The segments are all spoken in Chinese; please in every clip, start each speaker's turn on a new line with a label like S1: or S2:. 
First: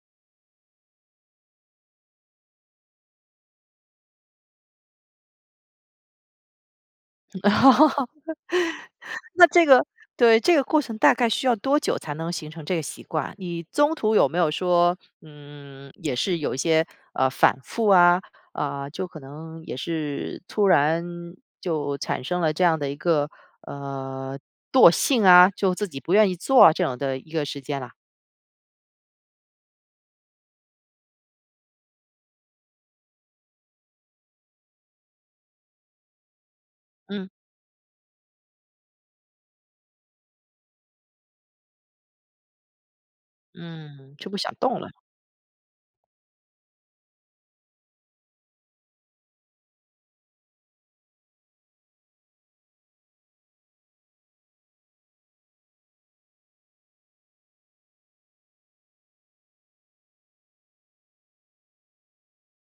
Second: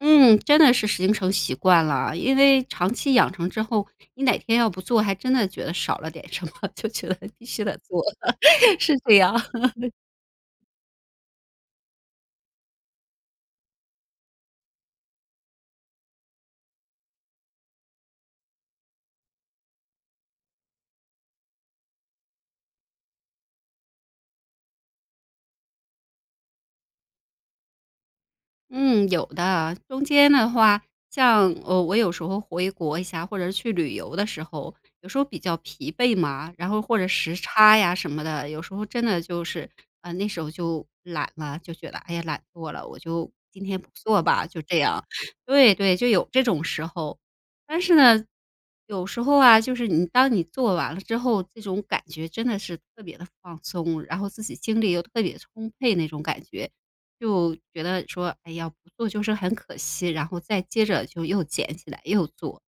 S1: 嗯，真的是形成习惯了，因为长期养成之后，你哪天要不做还真的觉得少了点什么，就觉得
S2: 嗯，
S1: 必须得做，是这样。
S2: 那这个 对，这个过程大概需要多久才能形成这个习惯？你中途有没有说，嗯，也是有一些，呃，反复啊，呃，就可能也是突然就产生了这样的一个，呃，惰性啊，就自己不愿意做啊这样的一个时间啦？
S1: 嗯，有的，中间的话像，呃，我有时候回国一下，或者是去旅游的时候，有时候比较疲惫嘛，然后或者
S2: 嗯。
S1: 时差呀什么的，有时候真的就是，呃，那时候就懒了，就觉得，哎呀懒惰了，我就今天不
S2: 嗯，
S1: 做
S2: 就不
S1: 吧，
S2: 想
S1: 就这
S2: 动了。
S1: 样对对，就有这种时候。但是呢，有时候啊，就是你当你做完了之后，这种感觉真的是特别地放松，然后自己精力又特别充沛那种感觉。就觉得说，哎呀，不做就是很可惜，然后再接着就又捡起来又做。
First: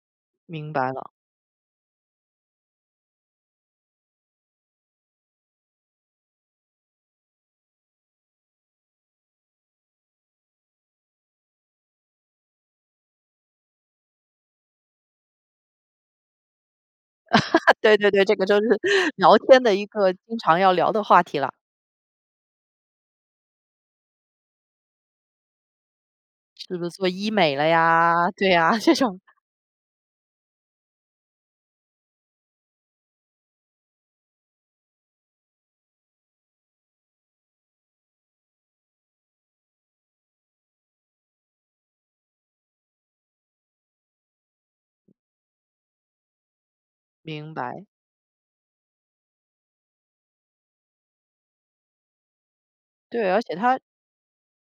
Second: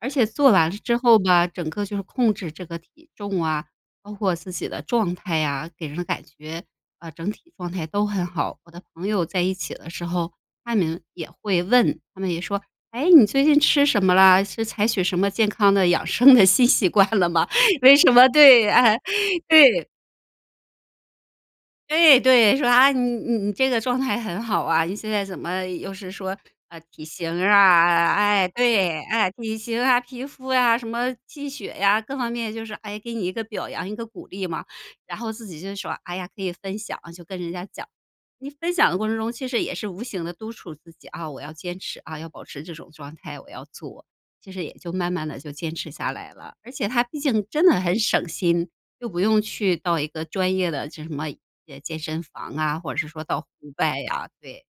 S1: 而且做完
S2: 明
S1: 了
S2: 白
S1: 之
S2: 了。
S1: 后吧，整个就是控制这个体重啊，包括自己的状态啊，给人的感觉，啊，整体状态都很好。我的朋友在一起的时候，她们也会问，她们也说：“诶，你最近吃什么了？是采取什么健康的养生的新习惯了吗？“为
S2: 对
S1: 什
S2: 对对，
S1: 么
S2: 这个就是
S1: 对啊，
S2: 聊天的一
S1: 对。
S2: 个经常要聊的话题啦。
S1: 对对，说：“啊，你你你这个状态很好啊，你现在怎么又是说，
S2: 是
S1: 啊，
S2: 不是
S1: 体
S2: 做医
S1: 型
S2: 美了
S1: 啊
S2: 呀，
S1: 哎，
S2: 对呀，这
S1: 对，
S2: 种。
S1: 哎，体型啊、皮肤啊、什么气血呀，各方面就是，诶，给你一个表扬，一个鼓励嘛。然后自己就说，哎呀，可以分享就跟人家讲。你分享的过程中其实也是无形地督促自己啊，我要坚持，啊，要保持这种状态，我要做。其实也就慢慢地就坚持下来了，而且它毕竟
S2: 明
S1: 真的
S2: 白。
S1: 很省心，又不用去到一个专业的这什么哎健身房啊，或者是说
S2: 对，而
S1: 到户
S2: 且它
S1: 外啊，对。